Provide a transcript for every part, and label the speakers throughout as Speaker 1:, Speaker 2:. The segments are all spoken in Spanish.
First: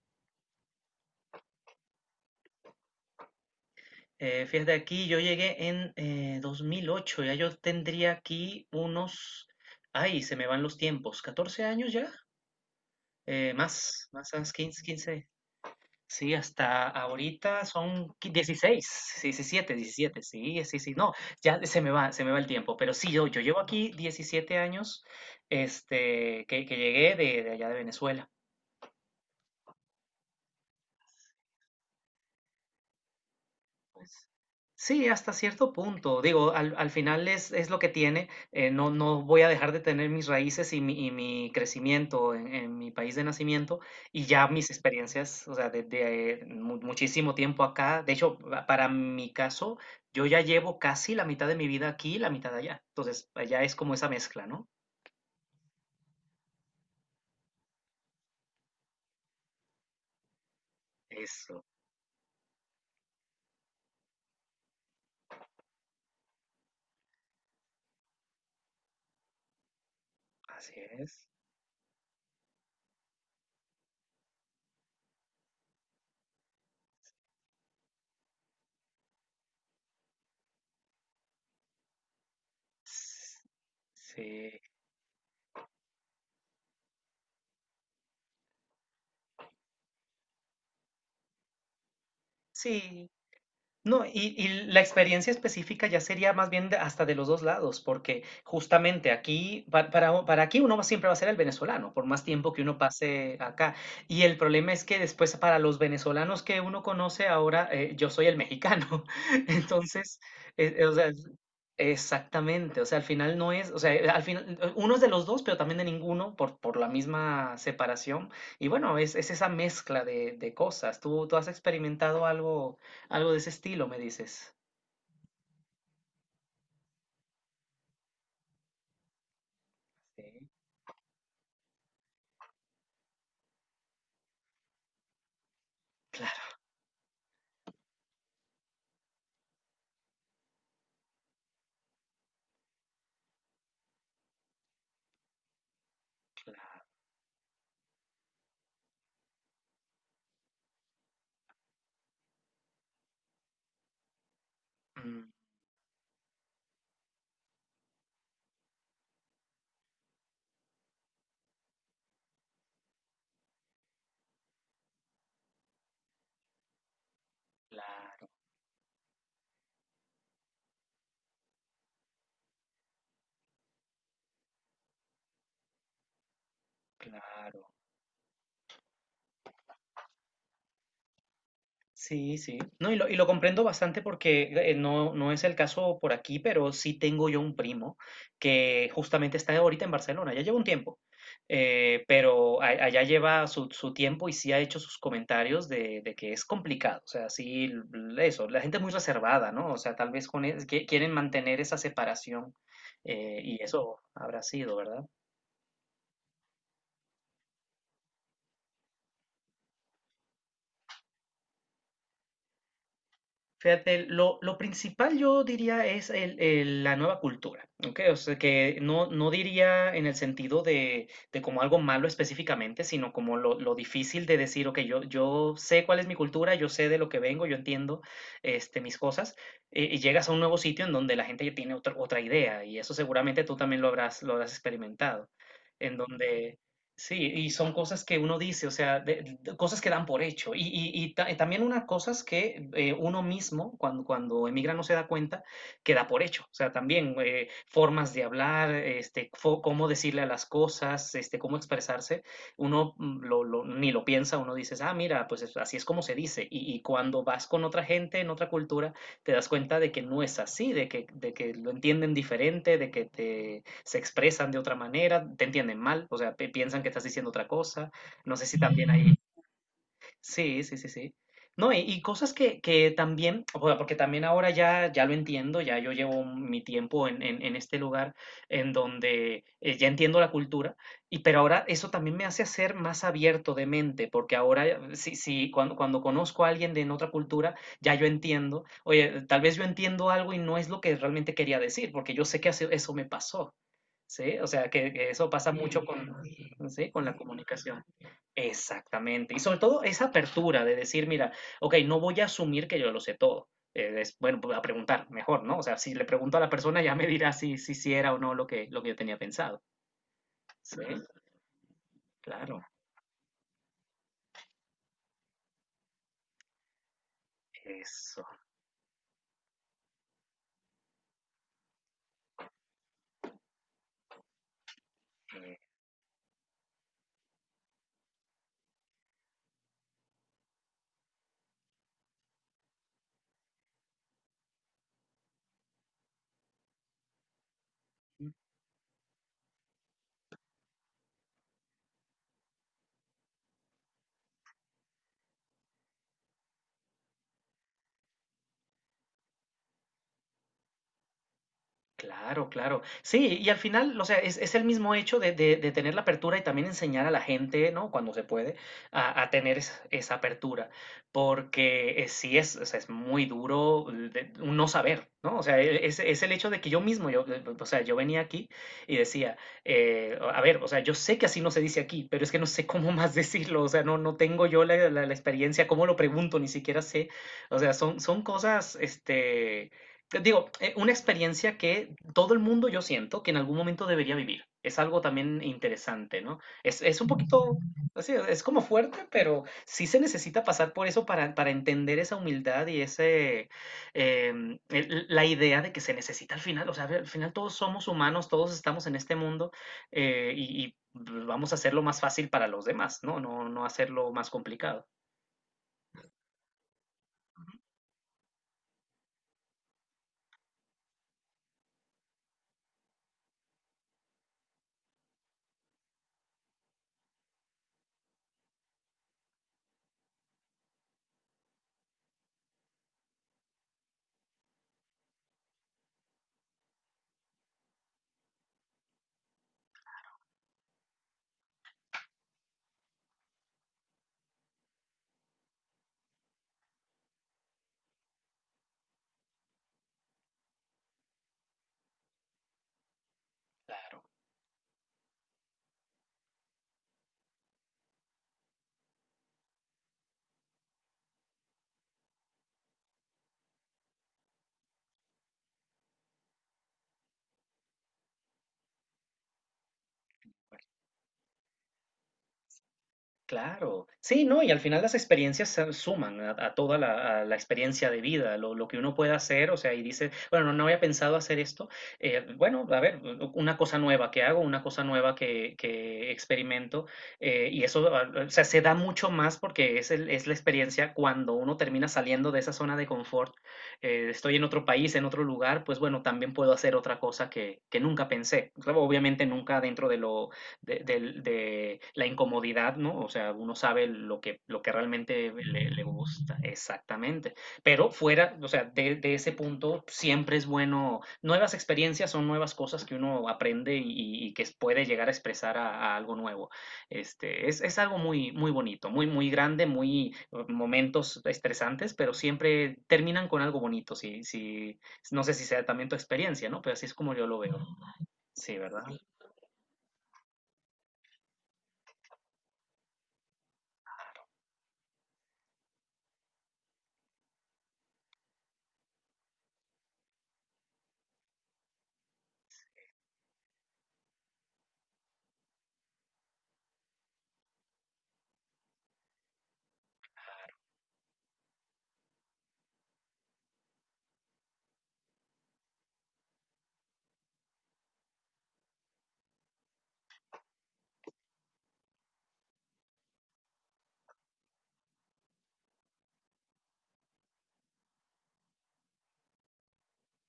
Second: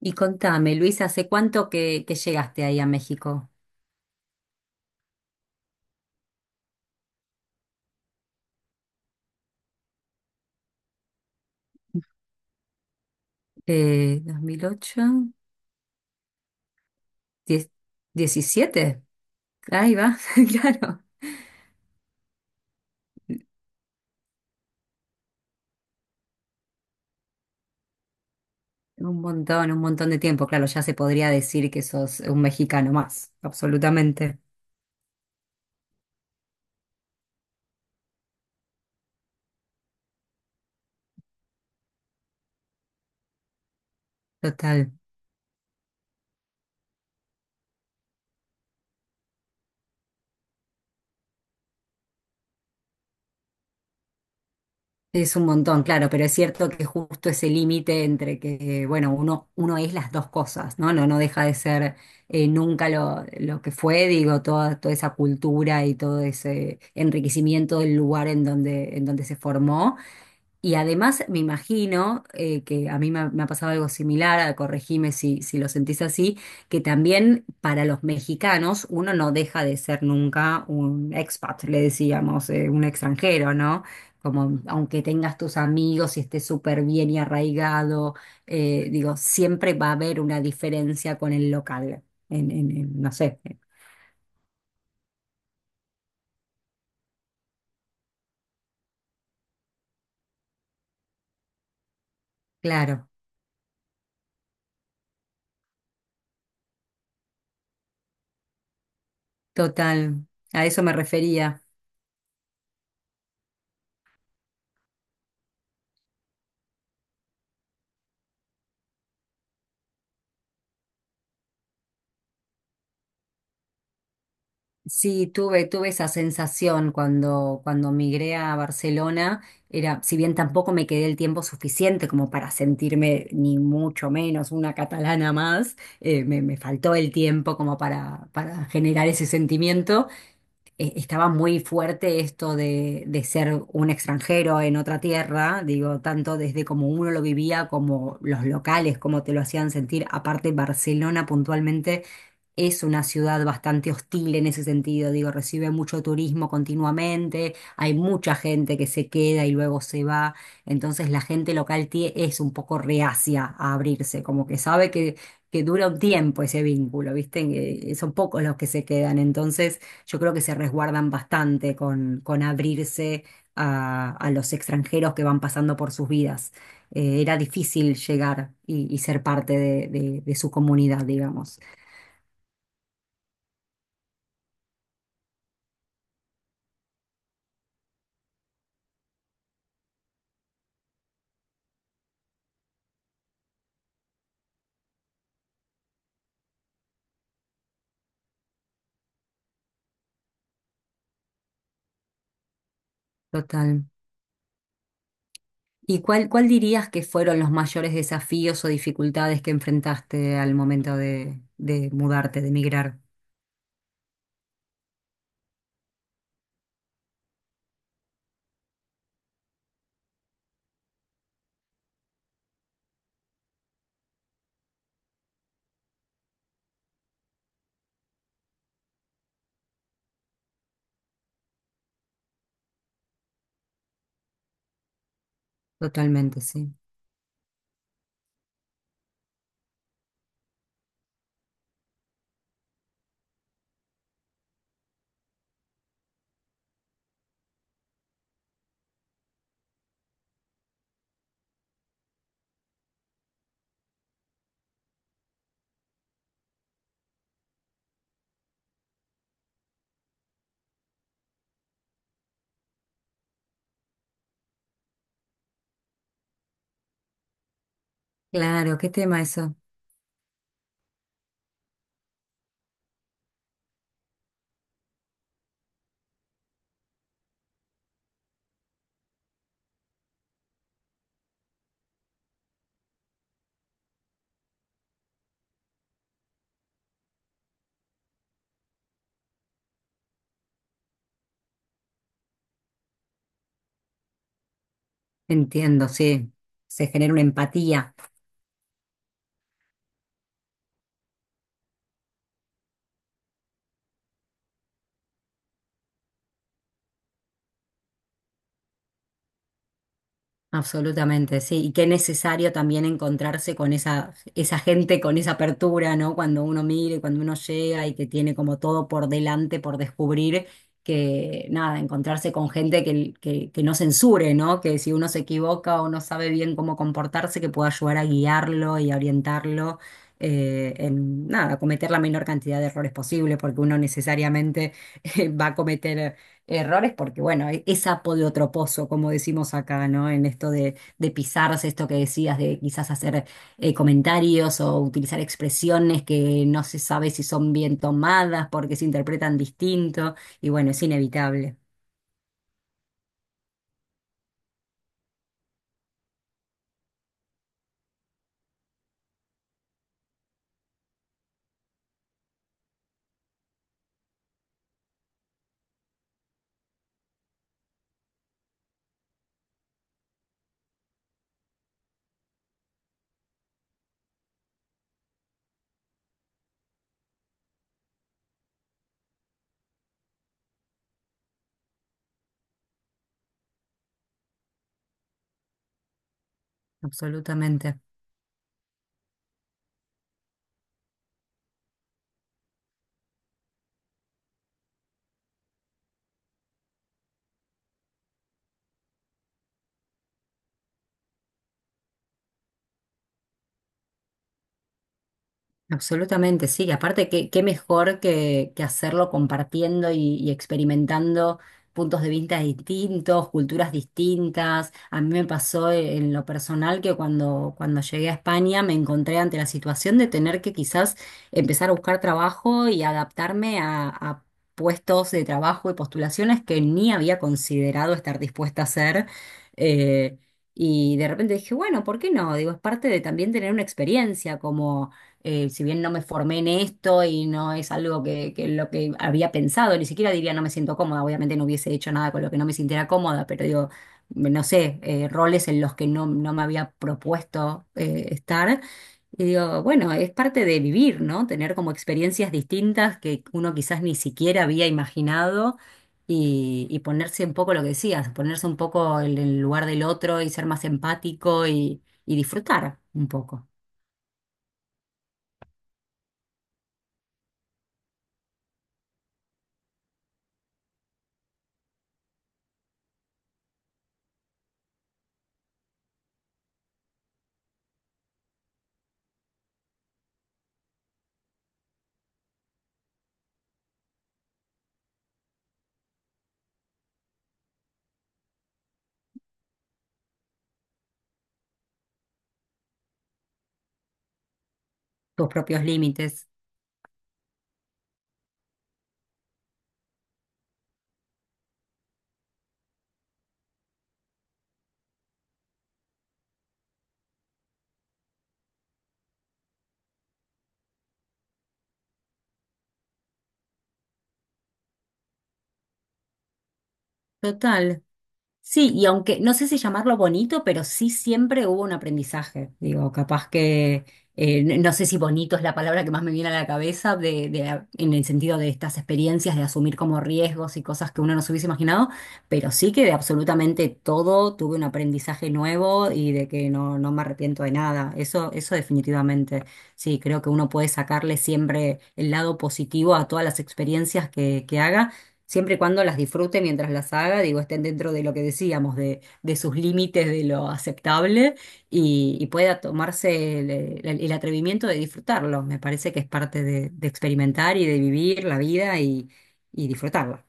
Speaker 1: Y contame, Luis, ¿hace cuánto que llegaste ahí a México?
Speaker 2: Fíjate, aquí yo llegué en 2008. Ya yo tendría aquí unos, ay, se me van los tiempos, 14 años ya, más, más,
Speaker 1: ¿Dos
Speaker 2: más
Speaker 1: mil
Speaker 2: 15
Speaker 1: ocho,
Speaker 2: sí, hasta ahorita
Speaker 1: ¿Diez-
Speaker 2: son 16,
Speaker 1: 17?
Speaker 2: sí, 17,
Speaker 1: Ahí va,
Speaker 2: sí, sí, sí,
Speaker 1: claro.
Speaker 2: no, ya se me va el tiempo, pero sí, yo llevo aquí 17 años, que llegué de allá, de Venezuela.
Speaker 1: Un montón de tiempo. Claro, ya se podría decir que sos un mexicano más, absolutamente.
Speaker 2: Sí, hasta cierto punto. Digo, al final es lo que tiene. No voy a dejar de tener mis raíces y y mi crecimiento en mi país de nacimiento, y ya mis
Speaker 1: Total.
Speaker 2: experiencias, o sea, desde muchísimo tiempo acá. De hecho, para mi caso, yo ya llevo casi la mitad de mi vida aquí y la mitad allá. Entonces, allá es como esa mezcla, ¿no?
Speaker 1: Es un montón, claro, pero es cierto que justo ese límite entre que, bueno, uno es las dos cosas, ¿no? No deja de
Speaker 2: Eso,
Speaker 1: ser nunca lo que fue, digo, toda esa cultura y todo ese enriquecimiento del lugar en donde se formó.
Speaker 2: así
Speaker 1: Y además
Speaker 2: es.
Speaker 1: me imagino que a mí me ha pasado algo similar, corregime si lo sentís así, que también para los mexicanos uno no deja de ser nunca un expat, le decíamos, un extranjero, ¿no?
Speaker 2: Sí,
Speaker 1: Como aunque tengas tus amigos y estés súper bien y arraigado, digo, siempre va a haber una diferencia con el local, en
Speaker 2: sí.
Speaker 1: no sé,
Speaker 2: No, y la experiencia específica ya sería más bien hasta de los dos lados, porque justamente aquí, para aquí uno siempre va a ser el venezolano, por más tiempo que uno
Speaker 1: claro,
Speaker 2: pase acá. Y el problema es que después para los venezolanos que uno conoce ahora, yo soy el mexicano. Entonces,
Speaker 1: total, a eso
Speaker 2: o
Speaker 1: me
Speaker 2: sea,
Speaker 1: refería.
Speaker 2: exactamente, o sea, al final no es, o sea, al final uno es de los dos, pero también de ninguno por la misma separación. Y bueno, es esa mezcla de cosas. ¿Tú, tú has experimentado algo? Algo de ese estilo, me dices.
Speaker 1: Sí, tuve, tuve esa sensación cuando migré a Barcelona. Era, si bien
Speaker 2: Sí,
Speaker 1: tampoco me quedé el tiempo suficiente como para sentirme ni mucho menos una catalana más,
Speaker 2: claro,
Speaker 1: me faltó el tiempo como para generar ese sentimiento, estaba muy fuerte esto de ser un extranjero en otra tierra, digo, tanto desde
Speaker 2: claro.
Speaker 1: como uno lo vivía, como los locales, como te lo hacían sentir. Aparte, Barcelona puntualmente es una ciudad bastante hostil en ese sentido,
Speaker 2: Mm,
Speaker 1: digo, recibe mucho turismo continuamente, hay mucha gente que se queda y luego se va, entonces la gente local es un poco reacia a abrirse, como que sabe que dura un tiempo ese vínculo, ¿viste? Que son
Speaker 2: claro,
Speaker 1: pocos los que se quedan, entonces yo creo que se resguardan bastante con abrirse a los extranjeros que van pasando por sus vidas. Era
Speaker 2: claro.
Speaker 1: difícil llegar y ser parte de, de su comunidad, digamos.
Speaker 2: Sí, sí. No, y lo comprendo bastante porque no, no es el caso por aquí, pero sí tengo yo un primo que justamente está ahorita en Barcelona, ya lleva un tiempo, pero allá lleva su, su tiempo y sí ha hecho sus comentarios de que es complicado, o sea, sí, eso, la gente es muy reservada, ¿no? O sea, tal vez con, quieren mantener esa separación, y
Speaker 1: Total.
Speaker 2: eso habrá sido, ¿verdad?
Speaker 1: ¿Y cuál, cuál dirías que fueron los mayores desafíos o dificultades que enfrentaste al momento de mudarte, de emigrar?
Speaker 2: Fíjate, lo principal yo diría es la nueva cultura, ¿ok? O sea, que no, no diría en el sentido de como algo malo específicamente, sino como lo difícil de decir, ok, yo sé cuál es mi cultura, yo sé de lo que vengo, yo entiendo, mis cosas, y llegas a un nuevo sitio en donde la gente ya tiene otra idea, y eso seguramente tú también lo habrás experimentado, en
Speaker 1: Totalmente,
Speaker 2: donde...
Speaker 1: sí.
Speaker 2: Sí, y son cosas que uno dice, o sea, cosas que dan por hecho. Y también unas cosas que uno mismo, cuando, cuando emigra, no se da cuenta que da por hecho. O sea, también formas de hablar, cómo decirle a las cosas, este, cómo expresarse. Uno ni lo piensa, uno dice, ah, mira, pues así es como se dice. Y cuando vas con otra gente en otra cultura, te das cuenta de que no es así, de que lo entienden diferente, de que te se expresan de otra manera, te entienden mal, o sea, piensan que estás diciendo otra cosa. No sé si
Speaker 1: Claro, qué
Speaker 2: también hay...
Speaker 1: tema eso.
Speaker 2: Sí, sí, sí, sí. No, y cosas que también, o sea, porque también ahora ya, ya lo entiendo, ya yo llevo mi tiempo en este lugar en donde ya entiendo la cultura, y pero ahora eso también me hace ser más abierto de mente, porque ahora sí, sí, cuando, cuando conozco a alguien de en otra cultura, ya yo entiendo, oye, tal vez yo entiendo algo y no es lo que realmente quería decir, porque yo sé que eso me pasó. Sí, o sea, que eso pasa mucho
Speaker 1: Entiendo,
Speaker 2: con,
Speaker 1: sí. Se
Speaker 2: ¿sí?, con
Speaker 1: genera
Speaker 2: la
Speaker 1: una
Speaker 2: comunicación.
Speaker 1: empatía.
Speaker 2: Exactamente. Y sobre todo esa apertura de decir, mira, ok, no voy a asumir que yo lo sé todo. Es, bueno, voy a preguntar mejor, ¿no? O sea, si le pregunto a la persona ya me dirá si, si, si era o no lo que, lo que yo tenía pensado. Sí,
Speaker 1: Absolutamente, sí, y qué necesario
Speaker 2: claro.
Speaker 1: también encontrarse con esa, esa gente, con esa apertura, ¿no? Cuando uno mira y cuando uno llega y que
Speaker 2: Eso.
Speaker 1: tiene como todo por delante, por descubrir, que nada, encontrarse con gente que no censure, ¿no? Que si uno se
Speaker 2: eh,
Speaker 1: equivoca o no sabe bien cómo comportarse, que pueda ayudar a guiarlo y a orientarlo nada, a cometer la menor cantidad de errores posible, porque uno necesariamente va a cometer errores, porque bueno, es sapo de otro pozo, como decimos acá, ¿no? En esto de pisarse, esto que decías, de quizás hacer comentarios o utilizar expresiones que no se sabe si son bien tomadas porque se interpretan distinto, y bueno, es inevitable,
Speaker 2: Claro, claro. Sí, y al final, o sea, es el mismo hecho de, de tener la apertura y también enseñar a la gente, ¿no? Cuando se puede, a tener esa apertura. Porque sí es, o sea, es muy duro un no saber, ¿no? O sea, es el hecho de que yo mismo, o sea, yo venía aquí y decía, a ver, o sea, yo sé que así no se dice aquí, pero es que no sé cómo más decirlo, o sea, no, no tengo yo la, la experiencia, cómo lo pregunto, ni siquiera sé. O sea, son, son cosas, digo, una experiencia que todo el mundo yo siento que en algún momento debería vivir. Es algo también interesante, ¿no? Es un poquito,
Speaker 1: absolutamente.
Speaker 2: así, es como fuerte, pero sí se necesita pasar por eso para entender esa humildad y ese, la idea de que se necesita al final. O sea, al final todos somos humanos, todos estamos en este mundo, y vamos a hacerlo más fácil para los demás, ¿no? No, no hacerlo más complicado.
Speaker 1: Absolutamente, sí. Aparte, qué, qué mejor que hacerlo compartiendo y experimentando puntos de vista distintos, culturas distintas. A mí me pasó en lo personal que cuando llegué a España me encontré ante la situación de tener que quizás empezar a buscar trabajo y adaptarme a puestos de trabajo y postulaciones que ni había considerado estar dispuesta a hacer. Eh, y de repente dije, bueno, ¿por qué no? Digo, es parte de también tener una experiencia como si bien no me formé en esto y no es algo que lo que había pensado, ni siquiera diría no me siento cómoda, obviamente no hubiese hecho nada con lo que no me sintiera cómoda, pero digo,
Speaker 2: Claro.
Speaker 1: no sé, roles en los que no me había propuesto estar. Y digo, bueno, es parte de vivir, ¿no? Tener como experiencias distintas que uno quizás ni siquiera había imaginado y ponerse un poco lo que decías, ponerse un poco en el lugar del otro y ser más empático y disfrutar un poco
Speaker 2: Claro, sí, ¿no? Y al final las experiencias se suman a toda la, a la experiencia de vida, lo que uno pueda hacer, o sea, y dice, bueno, no, no había pensado hacer esto, bueno, a ver, una cosa nueva que hago, una cosa nueva que experimento, y eso, ah, o sea, se da mucho más porque es, es la experiencia cuando uno termina saliendo de esa zona de confort. Estoy en otro país, en otro lugar, pues bueno, también puedo hacer otra cosa que nunca pensé, claro, obviamente nunca dentro de lo de la incomodidad, ¿no? O sea, uno sabe lo que
Speaker 1: tus
Speaker 2: realmente
Speaker 1: propios
Speaker 2: le, le
Speaker 1: límites.
Speaker 2: gusta, exactamente. Pero fuera, o sea, ese punto siempre es bueno, nuevas experiencias son nuevas cosas que uno aprende y que puede llegar a expresar a algo nuevo. Es, es algo muy, muy bonito, muy, muy grande, muy momentos estresantes, pero siempre terminan con algo bonito, si, si, no sé si sea también tu experiencia, ¿no? Pero así es como yo lo veo.
Speaker 1: Total.
Speaker 2: Sí,
Speaker 1: Sí,
Speaker 2: ¿verdad?
Speaker 1: y aunque no sé si llamarlo bonito, pero sí siempre hubo un aprendizaje. Digo, capaz que, no sé si bonito es la palabra que más me viene a la cabeza de, en el sentido de estas experiencias, de asumir como riesgos y cosas que uno no se hubiese imaginado, pero sí que de absolutamente todo tuve un aprendizaje nuevo y de que no, no me arrepiento de nada. Eso definitivamente. Sí, creo que uno puede sacarle siempre el lado positivo a todas las experiencias que haga siempre y cuando las disfrute mientras las haga, digo, estén dentro de lo que decíamos, de sus límites, de lo aceptable y pueda tomarse el, el atrevimiento de disfrutarlo. Me parece que es parte de experimentar y de vivir la vida y disfrutarla.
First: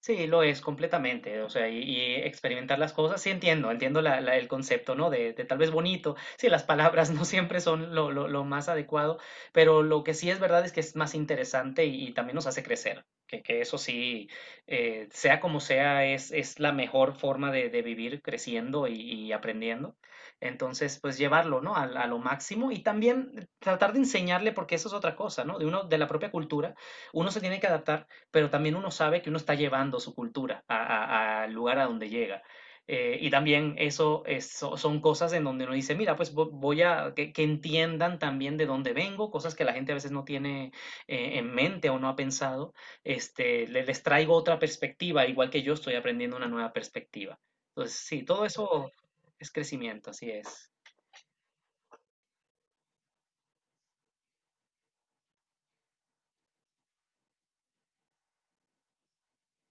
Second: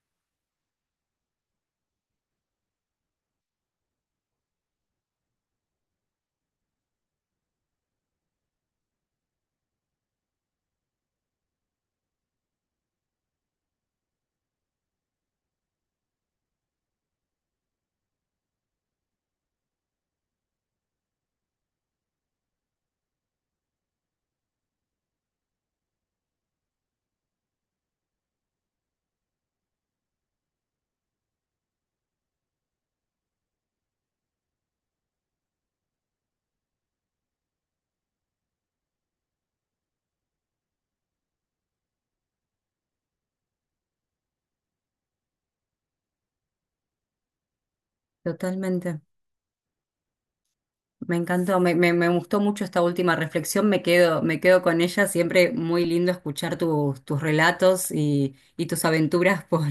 Speaker 2: Sí, lo es completamente, o sea, y experimentar las cosas, sí entiendo, entiendo el concepto, ¿no? De tal vez bonito, sí, las palabras no siempre son lo, lo más adecuado, pero lo que sí es verdad es que es más interesante y también nos hace crecer, que eso sí, sea como sea, es la mejor forma de vivir creciendo y aprendiendo. Entonces, pues llevarlo, ¿no? A lo máximo y también tratar de enseñarle, porque eso es otra cosa, ¿no? De uno, de la propia cultura, uno se tiene que adaptar, pero también uno sabe que uno está llevando su cultura al lugar a donde llega. Y también eso son cosas en donde uno dice, mira, pues voy a que entiendan también de dónde vengo, cosas que la gente a veces no tiene en mente o no ha pensado. Les traigo otra perspectiva, igual que yo estoy aprendiendo una nueva perspectiva. Entonces, sí, todo eso
Speaker 1: Totalmente.
Speaker 2: es crecimiento, así es.
Speaker 1: Me encantó, me gustó mucho esta última reflexión, me quedo con ella, siempre muy lindo escuchar tus, tus relatos y tus aventuras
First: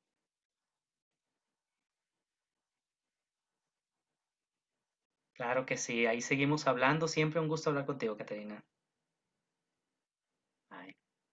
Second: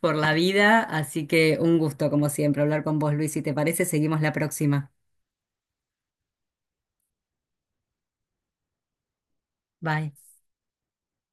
Speaker 1: por la vida, así que un gusto como siempre hablar con vos, Luis, si te parece, seguimos la próxima.
Speaker 2: Claro que sí, ahí seguimos hablando. Siempre un gusto hablar contigo, Caterina.
Speaker 1: Bye.
Speaker 2: Ay.